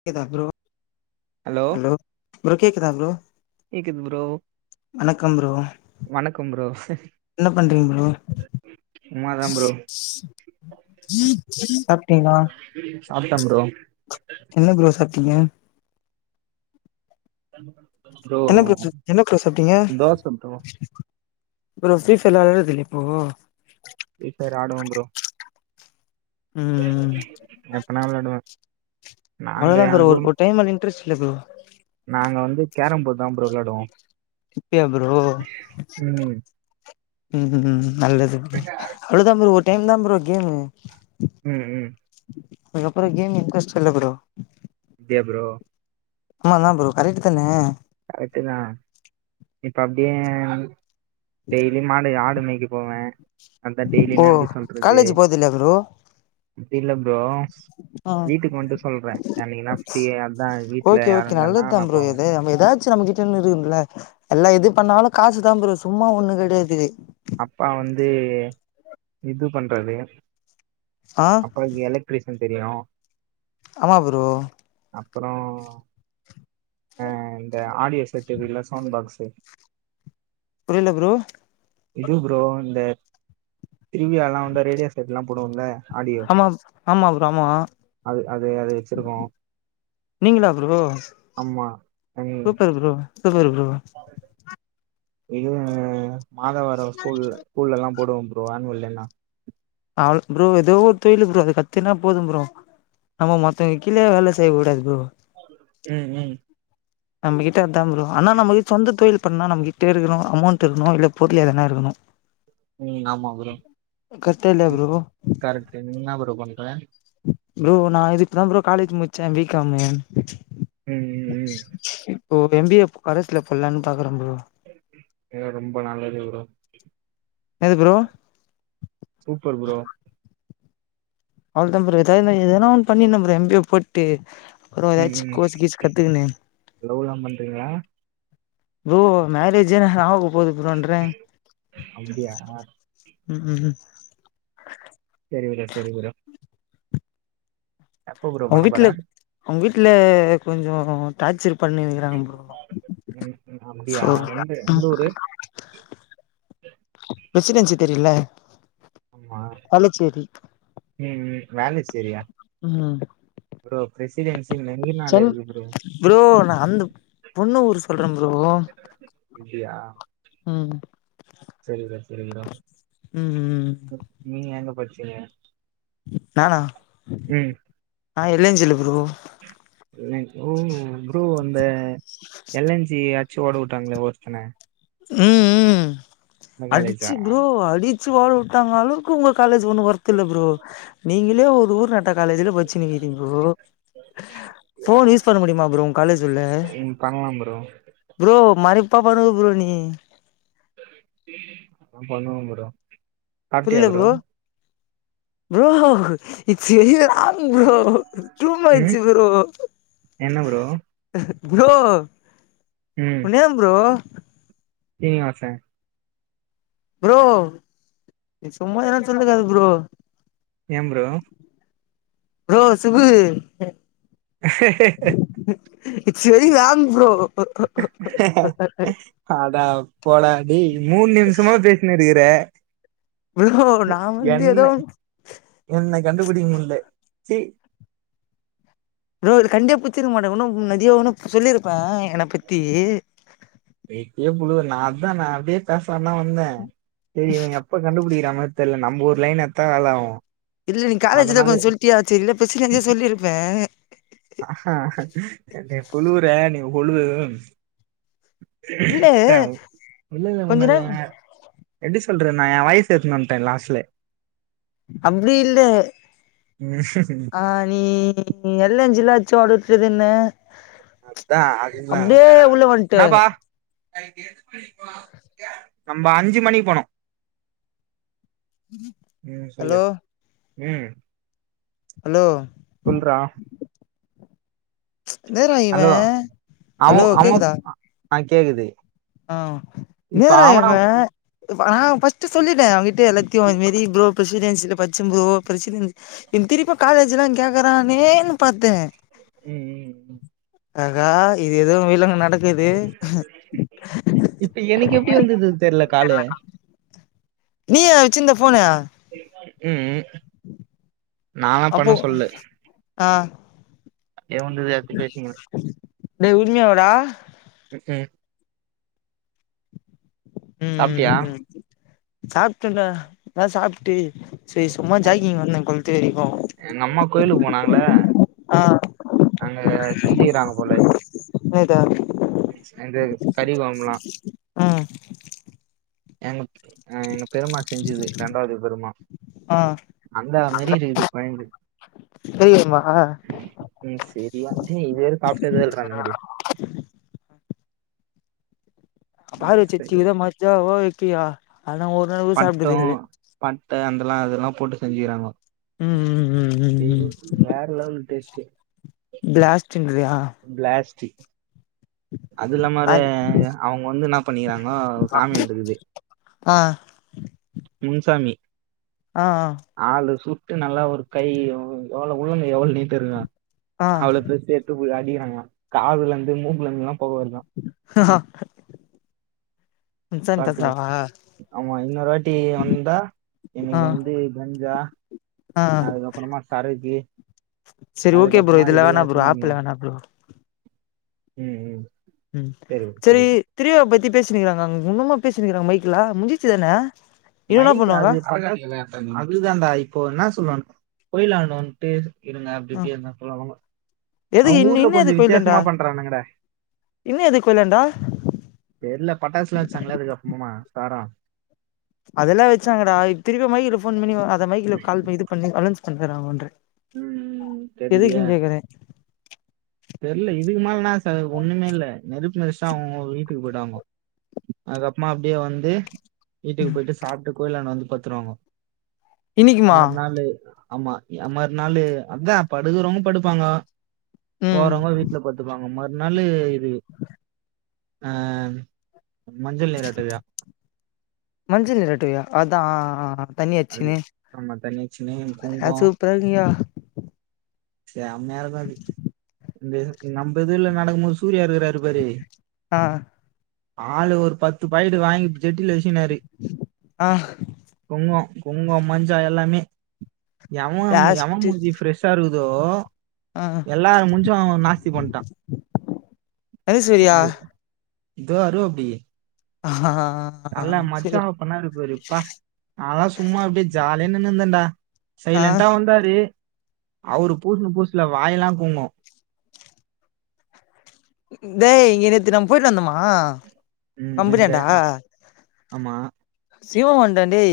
க்கிதா bro hello bro கேக்குேதா bro கேக்குது bro வணக்கம் ப்ரோ வணக்கம் ப்ரோ என்னப் பண்றீங்க ப்ரோ சும்மாதா ப்ரோ சாப்டீங்களா சாப்ட்ட ப்ரோ என்ன ப்ரோ சாப் இங்க [unintelligible] என்ன ப்ரூட்ஸு என்ன ப்ரோ சாப்டீங்க தோச ப்ரோ ப்ரோ ஃப்ரீஃபயர்ல ஆடவே தெர்ல்யா ப்ரோ ஃப்ரீஃப்யர் ஆடுவோ ப்ரோ ம் எப்பணா வெளாடுவே அவ்ளதா ப்ரோ ஓல் ஒர் டைம்ல நின்ட்ரெஸ் இல்ல ப்ரோ நாங்க வந்து கேரம்போட் தா ப்ரோ வெளாடுவோ இப்யா ப்ரோ ம் ம் ம் ம் நல்லது ப்ரோ அவ்ளோ தா ப்ரோ ஒர் டைம் தா ப்ரோ கேமு ம் ம் அதுக்கப்ற கேம் இன்ட்ரெஸ்ட் இல்ல ப்ரோ அப்டியா ப்ரோ ஆமா ப்ரோ கரெக்டு தானே கரெட் தா இப்ப அப்டியே டெய்லி மாடு ஆடு மேய்க போவே அதா ஓ டெய்லினா எப்டி சொல்றது காலேஜ் போறதில்லையா ப்ரோ ப்டி இல்ல ப்ரோ ஆ வீட்டுக் வன்ட்டு சொல்றே என்னைக்கீனா பிரீயா இருந்தா வீட்டுல யாருல்லைன்னா நா போவே எ நம்ம எதாது ச்ச நம்ம கிட்டனு இருக்குமுல எல்லா எது பண்ணாலு காசுதா ப்ரோ சும்மா ஒண்ணு கெடையாது அப்பா வந்து இது பண்றரு ஆ அப்பாக்கு எலக்ட்ரிஷின் தெரியு ஆமா ப்ரோ அப்றோ அ இந்த ஆடியோ செட் இருக்குல சவுண்ட் பாக்ஸு புரில ப்ரோ இது ப்ரோ இந்த திருவிழாலா வந்த ரேடியோ செட்லா போடுவோல்ல ஆடியோ ஆமா ஆமா ப்ரோ ஆமா அது அது அது வச்சிருக்கோ நீங்களா ப்ரோ ஆமா ம் சூப்பர் ப்ரோ சூப்பர் ப்ரோ இதுங்க மாதவரம் ஸ்கூல்ல ஸ்கூலலா போடுவோ ப்ரோ ஆனுவல் டேனா அவ்ல் ப்ரோ ஏதோ ஒரு தொழிலு ப்ரோ அது கத்துனா போது ப்ரோ நம்ம மத்தவைங் கீழே வேல செய்கூடாது ப்ரோ ம் ம் நம்மகிட்டே அதா ப்ரோ ஆனா நம்ம கிட்ட சொந்த தொழில் பண்ணா நம்கிட்டே இருக்குறோ அமௌண்ட் இருக்ணு இல பொருளு எதனா இருக்கணு ம் ஆமா ப்ரோ கரட்டா இல்லயா ப்ரோ என்னா ப்ரோ பண்ற ப்ரோ நா இதுக் தா ப்ரோ காலேஜ் முடிச்சே பி காமு ம் ம் ம் இப்போ எம் பி ஏ கரஸ்ல போட்லானு பாக்குறே ப்ரோ எ ரொம்ப நல்லது ப்ரோ எது ஃப்ரோ சூப்பர் ஃப்ரோ அவ்ளோ தா ஃப்ரோ எதாதுன எதனா ஒன்னு பண்ணினு ஃப்ரோ எம் பி ஏ போட்டு அப்றோ ம் ஏதாச் ம் கோர்ஸ் கீஸ் கத்துகுணு லவ்லா பண்றீங்களா ஃப்ரோ மேரேஜே எனகு ஆக போது ஃப்ரோன்ற அப்டியா ம் ம் ம் செரி ஃப்ரோ செரி ஃப்ரோ ப்ரோ அவுங்க பண்ண போற வீட்ல அவுங்க வீட்ல கொஞ்சோ டாச்சர் பண்ணி வைகிறாங்க ம் ம் அப்டியா ஃப்ரோ எந்த எந்த ஊரு பிரசிடென்சி தெரியுல்ல ஆமா ம் ம் வேல செய்றியா ம் ஃப்ரோ பிரசிடென்சி மெயினா சொல் ஃப்ரோ நா அந்த பொண்ணு ஊர் சொல்றே ஃப்ரோ இல்லையா செரி ஃப்ரோ சரி ஃப்ரோ ம் ம் நீங்க எங்க படிச்சீங்க நானா ம் நா இல்லன்னு சொல்லு ஃப்ரோ அ ஓ ப்ரூ அந்த எல் என் ஜி ஆ டிச்சி ஓட வுட்டாங்களே ஒருத்தன ம் ம் அந்த காலேஜா அடிச்சி ஃப்ரோ அடிச்சி ஒட வுட்டாங்க அளவு கு உங்க காலேஜ் ஒண்ணு ஒர்த்து இல்ல ஃப்ரோ நீங்களே ஒரு ஊர் நட ட்ட காலேஜ்ல பச்சனீருக்கீங்கோ அப்டியா ஃபோன் யூஸ் பண்ண முடியுமா ஃப்ரோ உங்க காலேஜ் உள்ள ம் பண்லாம் ப்ரோ ஃப்ரோ மறைத்தா பண்ணுவ ஃப்ரோ நீ ஆ பண்ணுவோ ஃப்ரோ புரியில ஃப்ரோ ஃப்ரோ நீ செரிய ஆள் ஃப்ரோ டூ ம் மச்சி ஃப்ரோ என்ன ப்ரோ ஃப்ரோ ம் உன் நேம் ஃப்ரோ சினிவாச ஃப்ரோ நீ சும்மா எதான சொல்லிட்டு இருக்காத ஃப்ரோ ஏ bro bro Sukhu [unintelligible] it's very wrong bro அட போடா டேய் மூணு நிமிஷோமா பேசி னுயிருக்குற ஃப்ரோ நா வந்து ஏதோ என்ன கண்டுபிடிக்க முடில ச்சீ ஃப்ரோ இது கண்டே பிடிச்சிருக்க மாட்டே இன்னோ நெறையா இன்னோ சொல்லியிருப்பே என்ன பத்தி ஏய் புழு நா அதானா அப்டியே பேசலானுதா வந்த சேரி இவ எப் இப்ப கண்டுபிடிக்கிற மாரி தெர்ல நம்ம லைன் எத்தாலு இல்ல நீங்க காலேஜ்ல கொஞ்சோ சொல்லிட்டியாட்சி இல்ல ஃபர்ஸ்ட் இருந்தே சொல்லிருப்பே ஆ நீ புழுவுற நீ ஓழுவு இல்ல ட்ட இல்ல இல்ல கொஞ்ச நேர உண்மதாங்க எப்டி சொல்ற நா ஏ வாயஸ் எத்துனுன்ட்டு வந்துட்டே லாஸ்ட்ல அப்டி இல்ல ஆ நீ எல்னேஞ்சுல அடிச்சீ ஒடச்சுதுன்ன அதா அதுதா உள்ள வந்ட்டு நம்ம அஞ்சு மணிக்கு போனோ ம் சொல்லு ஹலோ ம் ஹலோ சொல்றா என்னாடா இவ ஹலோ அவொ ஹலோ அவொ ஆ கேக்குது அ இப்ப என்னதுடா அவனா இவெ நாங்க ஃபஸ்ட் த்து சொல்லிட்டே அவங்கிட்ட எல்லாத்தையு இதுமாரி ப்ரோ ப்ரசிடன்சில பச்சே ப்ரோ பிரசிடன் என் திருப்ப காலேஜல்லா கேக்கறானேன் பாத்தே ம் ம் ம் அகா இது எது வில்லங்கோ நடக்குது இப்ப எனக்கு எப்டி வந்ததுன் தெர்ல காலு நீயா வச்சிருந்த ஃபோனு ம் ம் நாலா பண்ண அப்போ சொல்லு ஆ ஏ வந்துது எடுத்து பேசீனுங்குற டேய் உண்மைய வாடா ம் ம் ம் ம் சாப்ட்டியா ம் ம் சாப்டல்ல அதா சாப்டு சேர் சும்மா ஜாக்கிங் வந்தே கொளத்து வரைக்கு எங்க அம்மா கோயிலுக்கு போனாங்கள ஆ அங்க செஞ்சுக்கிறாங்க போல எத சேந்து ஸ்டடி ஃபாம்ல்லா ம் எங்க அ எங்க பெருமா செஞ்சது ரெண்டாவது பெருமா ஆ அந்த மாரி இருக்குது பாயிண்டு தெரியுமா ம் சரியாக இது வேற சாப்ட்டதே இல்றா அந்த மாரி அப்ப ஆள் வச்சு சரி வச்சுகிற மச்சாவோ இக்கியா அதலா ஒரு நாள் கூட பட்டு சாப்ட்டது இல்ல பட்ட அந்தல்லா அதல்லா போட்டு செஞ்சுகிறாங்கோ ம் ம் ம் ம் இது ம் வேற லெவல் டேஸ்ட்டு பிளாஸ்ட்டுங் கிரியா பிளாஸ்ட்டி அது இல்லாம அவரு அது அவுங்க வந்து என்னா பண்ணிகிறாங்கோ சாமி வந்துருக்குது ஆ முன்சாமி ஆ ஆ ஆளு சுட்டு நல்லா ஒரு கை எவ்வளவு உள்ளங்கை எவ்வளவு நீட்ட இருக்கு ஆ அவ்ளோ ஆ பெருசு இட்டுபோய் அடிக்கிறாங்களா காதுல இருந்து மூக்குல இருந்தலா பொக வருதா ஆ பாத்துக்க அவுங்க இன்னொரு வாட்டி வந்தா ஆ இன்னைக்கு வந்து கஞ்சா ஆ அதுக்கப்பறமா சரக்கு செரி ஓகே ப்ரோ அதுக்கப்புறமா இதுல வேணா இதெல்லாம் ப்ரோ எடுத்துன்னு ஆப்ல வரணும் வேணா ப்ரோ ம் ம் ம் சரி செரி சரி திருவிழா பத்தி பேசினிக்கிறாங்க அங்க உன்னமா பேசினிக்கிறாங்க மைக்ல முஞ்சிச்சு தான இன்னு என்ன மைக் பண்ணுவாங்க அது அதுதான்டா இப்போ என்னா சொல்றானுங்க கோயிலான்ட வந் டேஸ் இருங்க ஆ அப்டிஅப்டியே எல்லா சொல்லவாங்க எதுக்கு அவுங்க இன் ஊர்ல இன்னு கொஞ்சோ எதுக்கு கோயிலாண்ட வித்யாசமா பண்றானுங்கடா இன்னு எதுக்கு கோயிலாண்ட தெர்ல பட்டாசுலா வெட்ச்சாங்கள்ள அதுக்கு அப்றமா சாரோ அதெல்லா வச்சாங்கடா திருப்பி மைக்ல போன் பண்ணி அத மைக்ல கால் ப இது பண்ணி அலொன்ஸ் பண்ணுறாங்கோன்ற ம்ம்ம் தெர்லிய தெர்ல இதுக்கு மேல்னா ச ஒன்னுமே இல்ல நெருப்பு மிதிச்டா அவுங்க அவுங்க வீட்டுக்கு போய்டுவாங்கோ அதுகப்மா அப்டியே வந்து வீட்டுக்கு போயிட்டு சாப்ட்டு கோயிலாண்ட வந்து பத்துருவாங்கோ இன்னிக்குமா மறுநாளு ஆமா எ மறுநாளு அதா படுகுறவங்க படுப்பாங்கோ ம் போறவுங்க வீட்ல பத்துப்பாங்க மறுநாளு இது அ மஞ்சள் நீராட்டு விழா மஞ்சள் நீராட்டு விழா அதா தண்ணி அது அச்சுகுனு ஆமா தண்ணி வச்சுன்னு அ குங்கம் சூப்பரா இருக்கு ஐயோ செமயா இருக்கு அது இந்த நம்ப இதுல நடக்கும் போது சூர்யா இருக்றாரு பாரு ஆ ஆளு ஒரு பத்து பாயட்டு வாங்கி ஜட்டில வச்சினாரு ஆ குங்கோ குங்கோ மஞ்சா எல்லாமே எவெ எவெ லாஸ்ட்டு மூஞ்சி ஃப்ரெஷ் ஷா இருக்குதோ ஆ எல்லார் மூஞ்சு அவெ நாஸ்தி பண்டா தனுஸ்வரியா து வருவாப்டி ஆ ஆ ஆ ஆ நல்லா சரி மஜாவா பண்ணாரு பாரு அப்பா நாலா சும்மா அப்டியே ஜாலியா நின்னு இருந்தேன்டா ஆ சைலன்டா வந்தாரு அவ்ரு பூட்ன பூசுல வாய் எல்லா குங்கு ம்ஹூ டேய் இங்க நேத்து நம்ம போயிட்டு வந்தோமா ம் எந்த கம்பெனியாண்ட அம் ஆமா சிவோ வந்தான்டே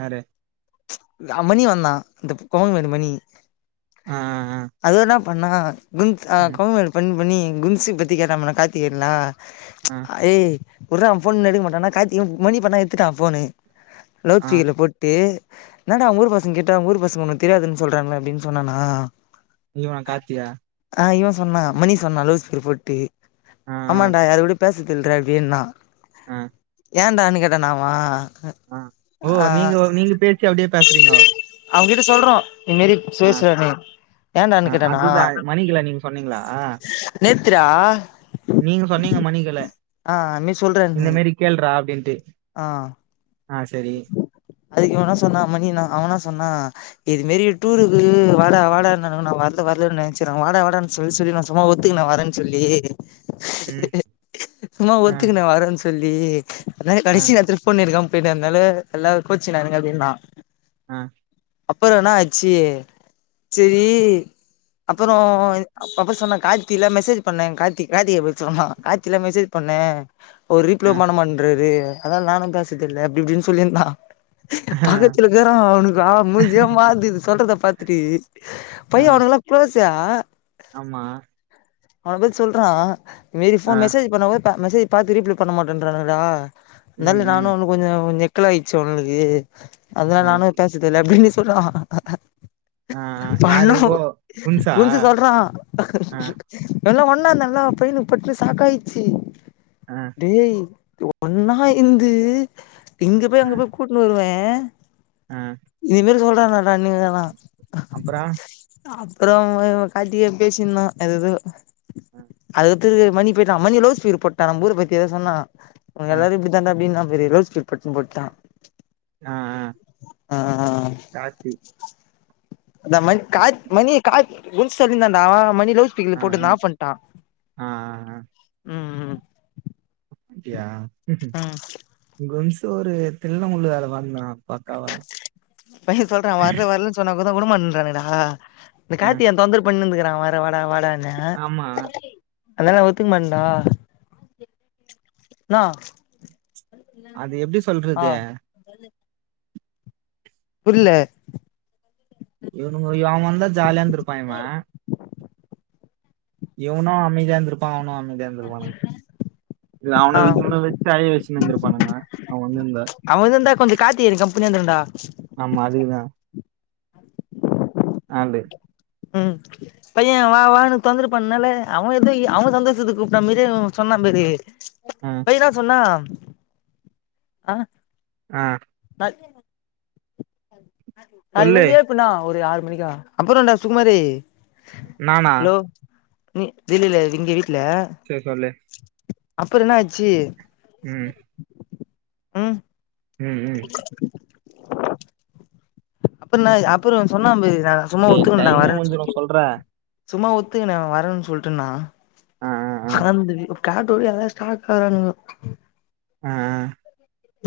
யாரு அமணி வந்தா இந்த கோயம்பேடு மணி ஆ ஆ அது வேண்ணா பண்ணா கும்ஸ் அ ம், கோயம்பேடு பண் பண்ணி கும்சி பத்தி கேட்டா நம்மனா காத்திகேயன்லா ஆ ஏய் விட்ரா அவ போனு எடுக்க மாட்டானா கார்த்தி இவ மணி பண்ணா எட்த்துட்டா போனு லவுட் ஆ ஸ்பீக்கர்ல போட் து என்னடா உங்க ஊர் பசங்க கேட்டா உங்க ஊர் பசங்க உன்ன தெரியாதுன் சொல்றாங்க அப்டின் சொன்னேனா இவ கார்த்தியா ஆ இவ சொன்னா மணி சொன்னா லவுட் ஸ்பீகர் போட்டு ஆ ஆமான்டா யாரு கூடயோ பேசு தில் ரவினா ஆ ஏன்டானு கேட்டனாவா ஆ ஓ நீங்க நீங்க பேச்சு அப்டியே பேசுறீங்கோ அவங் கிட்ட சொல்றோ இந்த் மாரி பேசுற நீ ஆ ஏன்டான்னு கேட்டேனா அதுதான் மணிகலா நீங்க சொன்னீங்களா நேத்துட்டா நீங்க சொன்னீங்க மணி கைல ஆ இன்னைக் சொல்றேனு கேள்றா அப்டின்டு ஆ ஆ சரி அதுக்கு இவ என்ன சொன்னா மணினா அவனா சொன்னா இது மாரி டூருக்கு வாடா வாடா நாங்க நா வரல வரலன்னே செரி வாடா வாடா சொல்லி சொல்லி நா சும்மா ஒத்துக்குனே நா வரேன் சொல்லி ம் சுமா ஆ ஒத்துக்குனே வரோன் சொல்லி அதாங்க ஆ கடைசி நேரத்துல புக் பண்ணிருக்கா போயிட்டே அதனால எல்லா கோச்சு நானுங்க அப்டி நா ஆ அப்பறோ என்னா ஆச்சி சேரி அப்பறோ அப்ப சொன்னா கார்த்தில மெசேஜ் பண்ணே காத்தி காத்திட்ட போய் சொன்னா காத்தில்லா மெசேஜ் பண்ணே ஒரு ஆ ரீப்ளே பண்ணமாட்ன்டாரு அதா நானு பேசதில்ல அப்டி இப்டின் சொல்லிந்தா ஆ பக்கத்துலருக்கா அவனுக்கு ஆ மூஞ்சேமாருது இது சொல்றத பாத்தட்டு ஆ பையே அவனுங்கள்லா க்ளோஸு ஆமா அவன பத் சொல்றா மீறி ஆ ஃபோன் மெசேஜ் பண்ண [unintelligible] மெசே ப்பா திருப்பி பண்ண மாட்டேன்றானுங்கடா ம் னால ம் நானு உண்ணு கொஞ்சோ நெக்கல் ஆய்ச்சு அவன்ளுக்கு அதனால ஆ நானு பேசதில்ல அப்டின்னு சொல்றா ஆ, யாரு ஓ குன்ஸா [unintelligible] சொல்றா ஆ, எல்லா ஒன்னா நல்லா போய்ல போட்னு சாக்காயிர்ச்சி ஆ ஏய் ஒன்னா இந்து இங்க போய் ஆ, அங்க போய் கூட்னு வருவே ஆ இதுமேரி சொல்றானாடா அப்புறம் [unintelligible] அப்றோ காட்டி பேசின்னா எதெதோ ஆ, அது க்கு மணி போய்ட்டா மணி [unintelligible] போட்டா நம்பூர பத்தி எதோ சொன்னா உங்க ஆ, எல்லாரையு இப்டி [unintelligible] போட்டா ஆ ஆ ஆ கார்த்தி அதா மண் கா மணி கா [unintelligible] சொல்லின்ந்தான்டா மணி ஆ, [unintelligible] [unintelligible] ஆ, னாஃப் பண்ட்டா ஆ, ஆ, ம் ம் அப்பிடியா [unintelligible] ம் ஒரு தில்லுமுல்லு வேல [unintelligible] பையே சொல்றா வர்ல வர்ல பண்ணாக்கூடோ கூடோ மந்துரானுங்டா இந்த ஆ, கார்த்தி ஏ தொந்தர் பண்ணிந்துக்றா வேற வாடா வாடா ன ஆமா அல்லா நா ஒத்துக்கமான்டா ன்னா அது எப்டி சொல்றது புர்ல இவனுங்க அவெ வந்தா ஜாலியாந்துருப்பா இவே இவ்னு அமைதியா இருந்துருப்பா அவ்னு அ மைதியா இருந்துருப்பானுங்க இல்ல அவன ஆ [unintelligible] அவே வந்துருந்தா அவே வந்துருந்தா கொஞ்சோ கார்த்தி எனக் கம்பெனி வந்துருடா ஆமா அதுக்குதா அப்டி ம் பையே வா வானு தொந்த்ர பண்னால அவே எதோ அவே சந்தோஷத்துக்கு கூப்ட்ட மாரி சொன்னா பாரு ஆ பயதா சொன்னா ஆ ஆ [unintelligible] நாளைக்கு சொல்லு வந்து ஏழுப்புண்ணா ஒரு ஆறு மணிக்கா அப்புறம்டா சுகுமார நானா ஹலோ [unintelligible] இங்க வீட்ல சேர் சொல்லு அப்புற என்னாச்சு உம் ம் ம் உம் பின்னய் அப்புறம் சொன்னா பாரு சும்மா டேய் ஒத்துக்கண்டாங் டைமே வரேன் முடிஞ்சிடும் சொல்ட்டு சொல்றேன் சும்மா உத்துங்கன வரன் சொல்ட்டன்னா ஆ ஆ ஆ ஆனந்த்த வே கட்டோவே எல்ல ஸ்டாட் ஆறானுங்க அ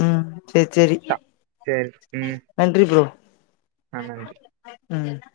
உம் சேர் சேரி சேரி ம் நன்றி ப்ரோ ஆ நன்றி ம்